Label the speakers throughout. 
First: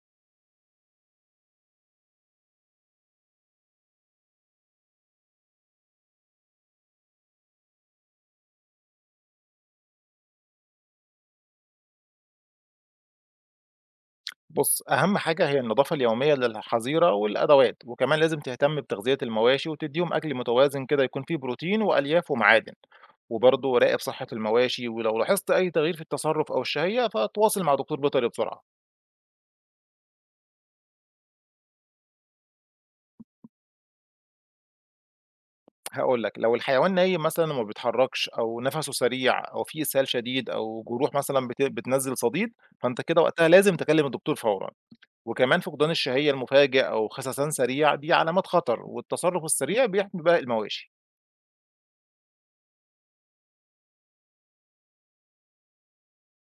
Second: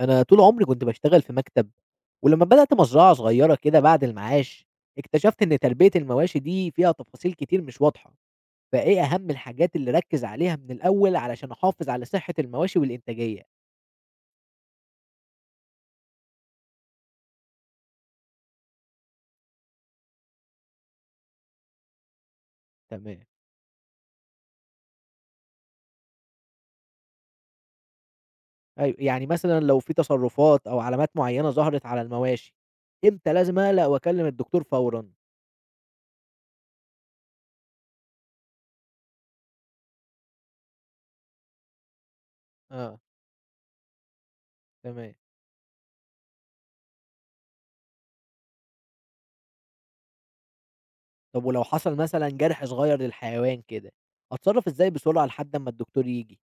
Speaker 1: أنا طول عمري كنت باشتغل في مكتب، ولمّا بدأت مزرعة صغيّرة كده بعد المعاش، اكتشفت إن تربية المواشي دي فيها تفاصيل كتير مش واضحة، فإيه أهم الحاجات اللي أركّز عليها من الأول علشان أحافظ على صحة المواشي والإنتاجية؟
Speaker 2: بُص، أهم حاجة هي النضافة اليومية للحظيرة والأدوات، وكمان لازم تهتم بتغذية المواشي وتدّيهم أكل متوازن كده يكون فيه بروتين وألياف ومعادن،
Speaker 1: تمام.
Speaker 2: وبرضه راقب صحة المواشي ولو لاحظت أي تغيير في التصرف أو الشهية فتواصل مع دكتور بيطري بسرعة.
Speaker 1: أيوه، يعني مثلًا لو في تصرفات أو علامات معيّنة ظهرت على المواشي، إمتى لازم أقلق وأكلم الدكتور فورًا؟
Speaker 2: هاقول لك، لو الحيوان نايم مثلًا وما بيتحركش أو نَفَسه سريع أو فيه إسهال شديد أو جروح مثلًا بتنزّل صديد، فأنت
Speaker 1: آه،
Speaker 2: كده وقتها لازم تكلم الدكتور فورًا،
Speaker 1: تمام.
Speaker 2: وكمان فقدان الشهية المفاجئ أو خسسان سريع دي علامات خطر، والتصرف السريع بيحمي بقى المواشي.
Speaker 1: طب ولو حصل مثلًا جرح صغيّر للحيوان كده، أتصرّف إزاي بسرعة لحد أمّا الدكتور ييجي؟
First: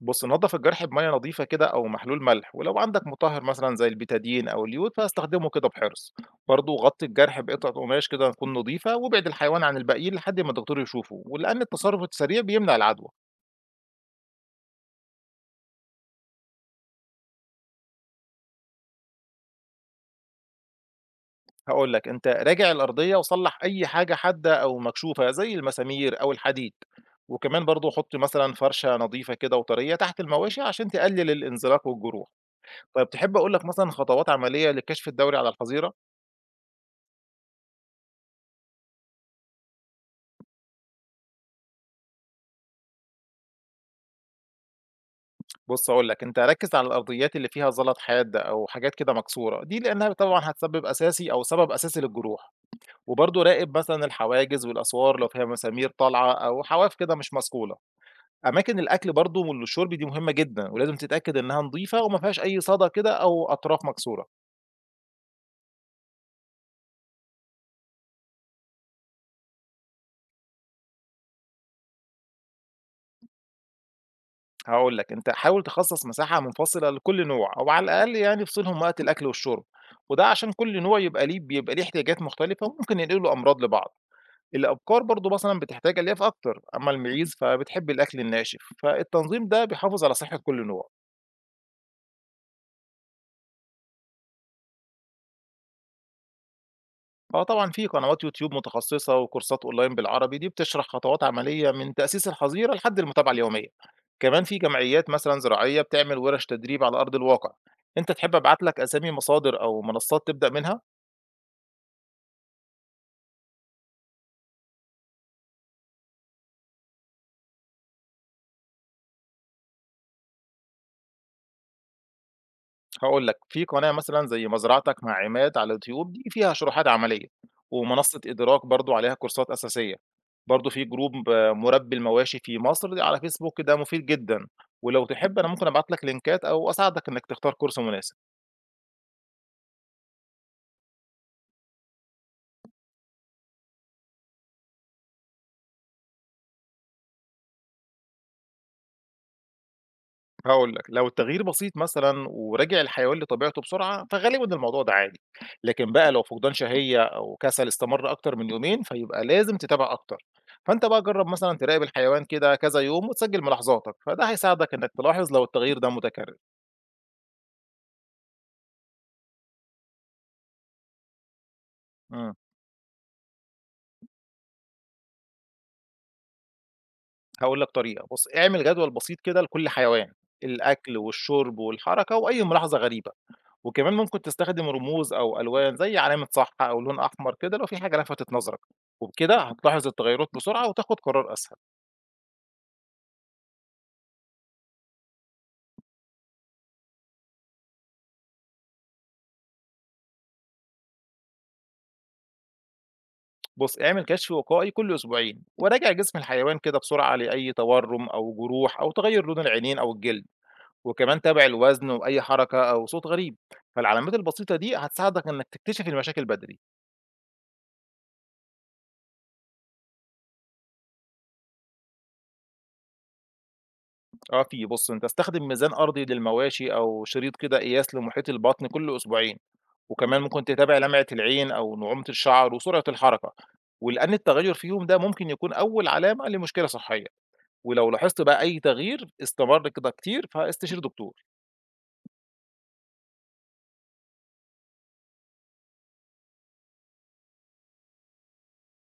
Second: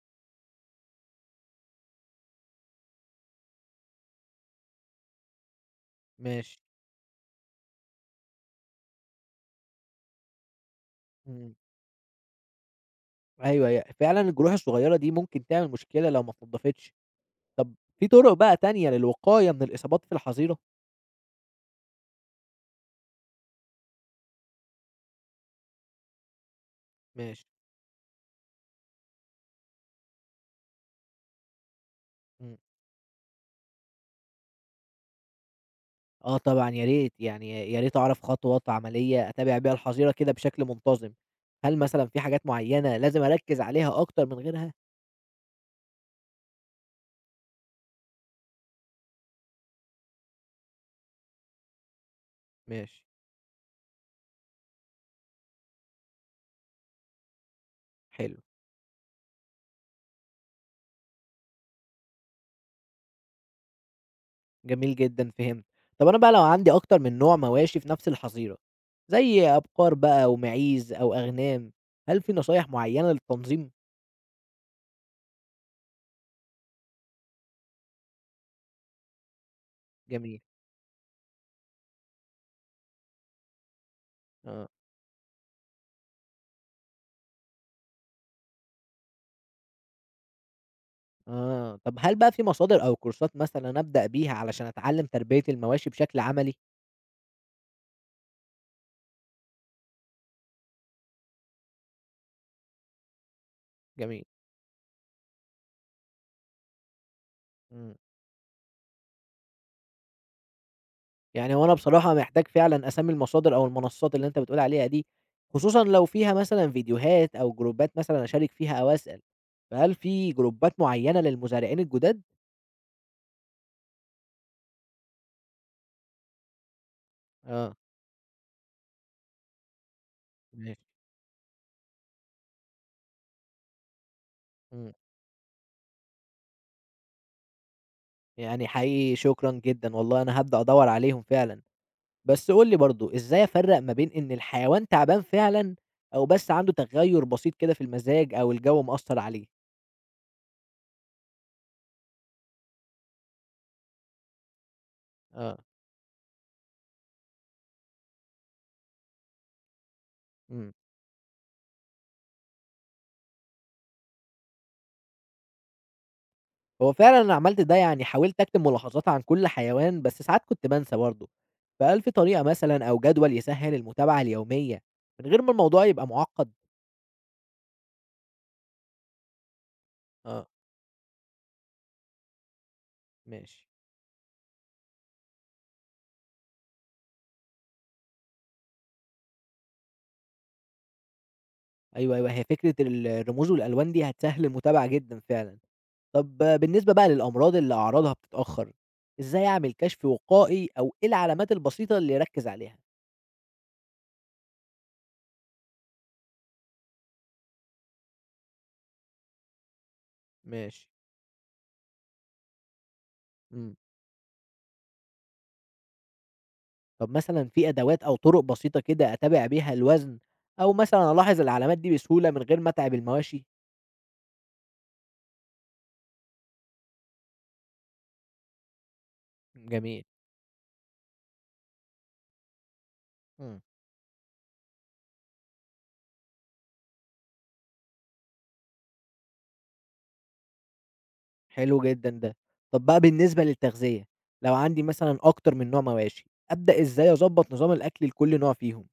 Speaker 2: بص نضف الجرح بميه نظيفه كده او محلول ملح، ولو عندك مطهر مثلا زي البيتادين او اليود فاستخدمه كده بحرص.
Speaker 1: ماشي.
Speaker 2: برضه غطي الجرح بقطعه قماش كده تكون نظيفه، وابعد الحيوان عن الباقيين لحد ما الدكتور يشوفه،
Speaker 1: إمم.
Speaker 2: ولان التصرف السريع بيمنع العدوى.
Speaker 1: أيوه، هي فعلًا الجروح الصغيّرة دي ممكن تعمل مشكلة لو ما اتنضفتش. طب في طُرق بقى تانية للوقاية من الإصابات في الحظيرة؟
Speaker 2: هقول لك، انت راجع الارضيه وصلح اي حاجه حاده او مكشوفه زي المسامير او الحديد.
Speaker 1: ماشي.
Speaker 2: وكمان برضه حط مثلا فرشه نظيفه كده وطريه تحت المواشي عشان تقلل الانزلاق والجروح.
Speaker 1: إمم.
Speaker 2: طيب تحب اقول لك مثلا خطوات عمليه لكشف الدوري على الحظيره؟
Speaker 1: آه طبعًا يا ريت، يعني يا ريت أعرف خطوات عملية أتابع بيها الحظيرة كده بشكل منتظم. هل مثلًا في حاجات معيّنة لازم أركّز عليها أكتر من غيرها؟
Speaker 2: بُص هاقول لك، أنت ركّز على الأرضيات اللي فيها زلط حاد أو حاجات كده مكسورة، دي لإنها طبعًا هتسبب أساسي أو سبب أساسي للجروح،
Speaker 1: ماشي.
Speaker 2: وبرضه راقب مثلًا الحواجز والأسوار لو فيها مسامير طالعة أو حواف كده مش مصقولة،
Speaker 1: حلو،
Speaker 2: أماكن الأكل برضه والشرب دي مهمة جدًا، ولازم تتأكد إنها نضيفة وما فيهاش أي صدى كده أو أطراف مكسورة.
Speaker 1: جميل جدًا فهمت. طب أنا بقى لو عندي أكتر من نوع مواشي في نفس الحظيرة، زي أبقار بقى ومعيز أو أغنام، هل في نصايح معيّنة للتنظيم؟
Speaker 2: هاقول لك، أنت حاول تخصص مساحة منفصلة لكل نوع أو على الأقل يعني افصلهم وقت الأكل والشرب، وده
Speaker 1: جميل،
Speaker 2: عشان كل نوع يبقى ليه بيبقى ليه احتياجات مختلفة وممكن ينقلوا أمراض لبعض.
Speaker 1: آه.
Speaker 2: الأبقار برضه مثلًا بتحتاج ألياف أكتر، أمّا المِعيز فبتحب الأكل الناشف، فالتنظيم ده بيحافظ على صحة كل نوع.
Speaker 1: آه، طب هل بقى في مصادر أو كورسات مثلًا أبدأ بيها علشان أتعلم تربية المواشي بشكل عملي؟
Speaker 2: آه طبعًا، في قنوات يوتيوب متخصصة وكورسات أونلاين بالعربي دي بتشرح خطوات عملية من تأسيس الحظيرة لحد المتابعة اليومية.
Speaker 1: جميل.
Speaker 2: كمان في جمعيات مثلًا زراعية بتعمل ورش تدريب على أرض الواقع.
Speaker 1: إمم.
Speaker 2: أنت تحب أبعت لك أسامي مصادر أو منصات تبدأ منها؟
Speaker 1: يعني هو أنا بصراحة محتاج فعلًا أسمّي المصادر أو المنصات اللي أنت بتقول عليها دي، خصوصًا لو فيها مثلًا فيديوهات أو جروبات مثلًا أشارك فيها أو أسأل، فهل في جروبات معيّنة للمزارعين الجداد؟
Speaker 2: هاقول لك، في قناة مثلًا زي مزرعتك مع عماد على اليوتيوب دي فيها شروحات عملية،
Speaker 1: آه،
Speaker 2: ومنصة إدراك برضه عليها كورسات أساسية، برضه
Speaker 1: ماشي.
Speaker 2: في جروب مُربّي المواشي في مصر دي على فيسبوك ده مفيد جدًا،
Speaker 1: إمم.
Speaker 2: ولو تحب أنا ممكن أبعت لك لينكات أو أساعدك إنك تختار كورس مناسب.
Speaker 1: يعني حقيقي شكرًا جدًا والله أنا هابدأ أدوّر عليهم فعلًا. بس قُل لي برضه، إزاي أفرّق ما بين إن الحيوان تعبان فعلًا أو بس عنده تغيُّر بسيط كده في المزاج أو الجو مأثّر عليه؟
Speaker 2: هاقول لك، لو التغيير بسيط مثلًا ورجع الحيوان لطبيعته بسرعة، فغالبًا الموضوع ده عادي،
Speaker 1: آه.
Speaker 2: لكن بقى لو فقدان شهية أو كسل استمر أكتر من يومين، فيبقى لازم تتابع أكتر،
Speaker 1: إمم.
Speaker 2: فأنت بقى جرب مثلًا تراقب الحيوان كده كذا يوم وتسجل ملاحظاتك، فده هيساعدك إنك تلاحظ لو التغيير ده متكرر.
Speaker 1: هو فعلًا أنا عملت ده، يعني حاولت أكتب ملاحظات عن كل حيوان، بس ساعات كنت بانسى برضه. فهل في
Speaker 2: إمم،
Speaker 1: طريقة مثلًا أو جدول يسهّل المتابعة اليومية من غير ما الموضوع يبقى مُعقّد؟
Speaker 2: هاقول لك طريقة، بُص اعمل جدول بسيط كده لكل حيوان،
Speaker 1: آه،
Speaker 2: الأكل والشرب والحركة وأي ملاحظة غريبة.
Speaker 1: ماشي.
Speaker 2: وكمان ممكن تستخدم رموز أو ألوان زي علامة صح أو لون أحمر كده لو في حاجة لفتت نظرك، وبكده هتلاحظ التغيرات بسرعة وتاخد قرار أسهل.
Speaker 1: أيوه، أيوه. هي فكرة ال الرموز والألوان دي هتسهّل المتابعة جدًا فعلًا. طب بالنسبة بقى للأمراض اللي أعراضها بتتأخر، إزاي أعمل كشف وقائي أو إيه العلامات البسيطة اللي أركز عليها؟
Speaker 2: بص اعمل كشف وقائي كل أسبوعين وراجع جسم الحيوان كده بسرعة لأي تورم أو جروح أو تغير لون العينين أو الجلد.
Speaker 1: ماشي.
Speaker 2: وكمان تابع الوزن وأي حركة أو صوت غريب.
Speaker 1: مم.
Speaker 2: فالعلامات البسيطة دي هتساعدك إنك تكتشف المشاكل بدري.
Speaker 1: طب مثلا في أدوات أو طرق بسيطة كده أتابع بيها الوزن أو مثلا ألاحظ العلامات دي بسهولة من غير ما أتعب المواشي؟
Speaker 2: اه في. بص انت استخدم ميزان أرضي للمواشي أو شريط كده قياس لمحيط البطن كل أسبوعين.
Speaker 1: جميل.
Speaker 2: وكمان ممكن تتابع لمعة العين أو نعومة الشعر وسرعة الحركة،
Speaker 1: مم.
Speaker 2: ولأن التغير فيهم ده ممكن يكون أول علامة لمشكلة صحية. ولو لاحظت بقى أي تغيير استمر كده كتير فاستشير دكتور.
Speaker 1: حلو جدا ده. طب بقى بالنسبة للتغذية، لو عندي مثلا أكتر من نوع مواشي، أبدأ إزاي أظبط نظام الأكل لكل نوع فيهم؟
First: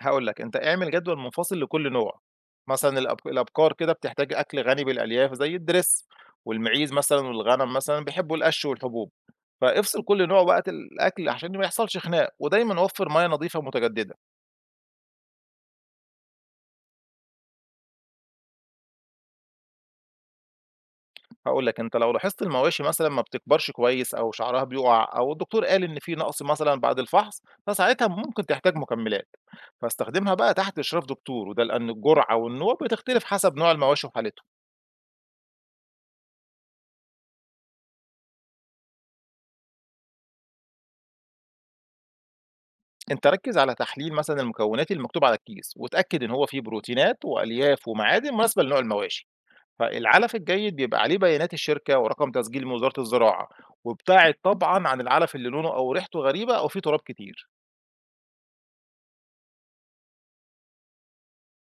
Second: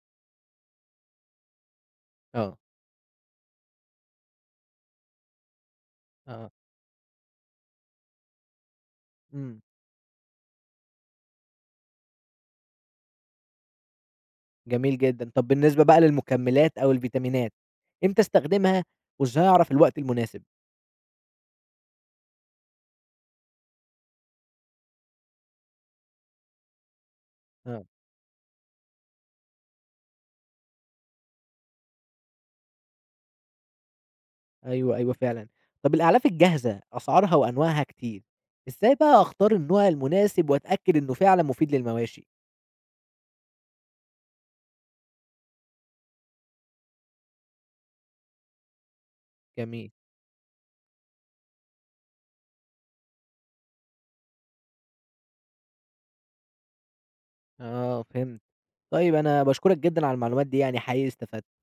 Speaker 2: هقول لك، أنت اعمل جدول منفصل لكل نوع،
Speaker 1: اه.
Speaker 2: مثلا الأبقار كده بتحتاج أكل غني بالألياف زي الدرس،
Speaker 1: اه.
Speaker 2: والمعيز مثلا والغنم مثلا بيحبوا القش والحبوب.
Speaker 1: مم.
Speaker 2: فافصل كل نوع وقت الأكل عشان ما يحصلش خناق، ودايما وفر مياه نظيفة متجددة.
Speaker 1: جميل جدًا. طب بالنسبة بقى للمكملات أو الفيتامينات، إمتى أستخدمها وإزاي أعرف الوقت المناسب؟
Speaker 2: هاقول لك، أنت لو لاحظت المواشي مثلًا ما بتكبرش كويس أو شعرها بيُقع أو الدكتور قال إن في نقص مثلًا بعد الفحص،
Speaker 1: آه.
Speaker 2: فساعتها ممكن تحتاج مكملات، فاستخدمها بقى تحت إشراف دكتور، وده لأن الجرعة والنوع بتختلف حسب نوع المواشي وحالته.
Speaker 1: أيوه، أيوه فعلًا. طب الأعلاف الجاهزة أسعارها وأنواعها كتير، إزاي بقى أختار النوع المناسب وأتأكد إنه فعلًا مفيد للمواشي؟
Speaker 2: أنت ركِّز على تحليل مثلًا المكونات المكتوب على الكيس، واتأكد إن هو فيه بروتينات وألياف ومعادن مناسبة لنوع المواشي.
Speaker 1: جميل.
Speaker 2: فالعلف الجيد بيبقى عليه بيانات الشركة ورقم تسجيل من وزارة الزراعة، وابتعد طبعًا عن العلف اللي لونه أو ريحته غريبة أو فيه تراب كتير.
Speaker 1: آه فهمت. طيب أنا باشكرك جدًا على المعلومات دي يعني حقيقي استفدت.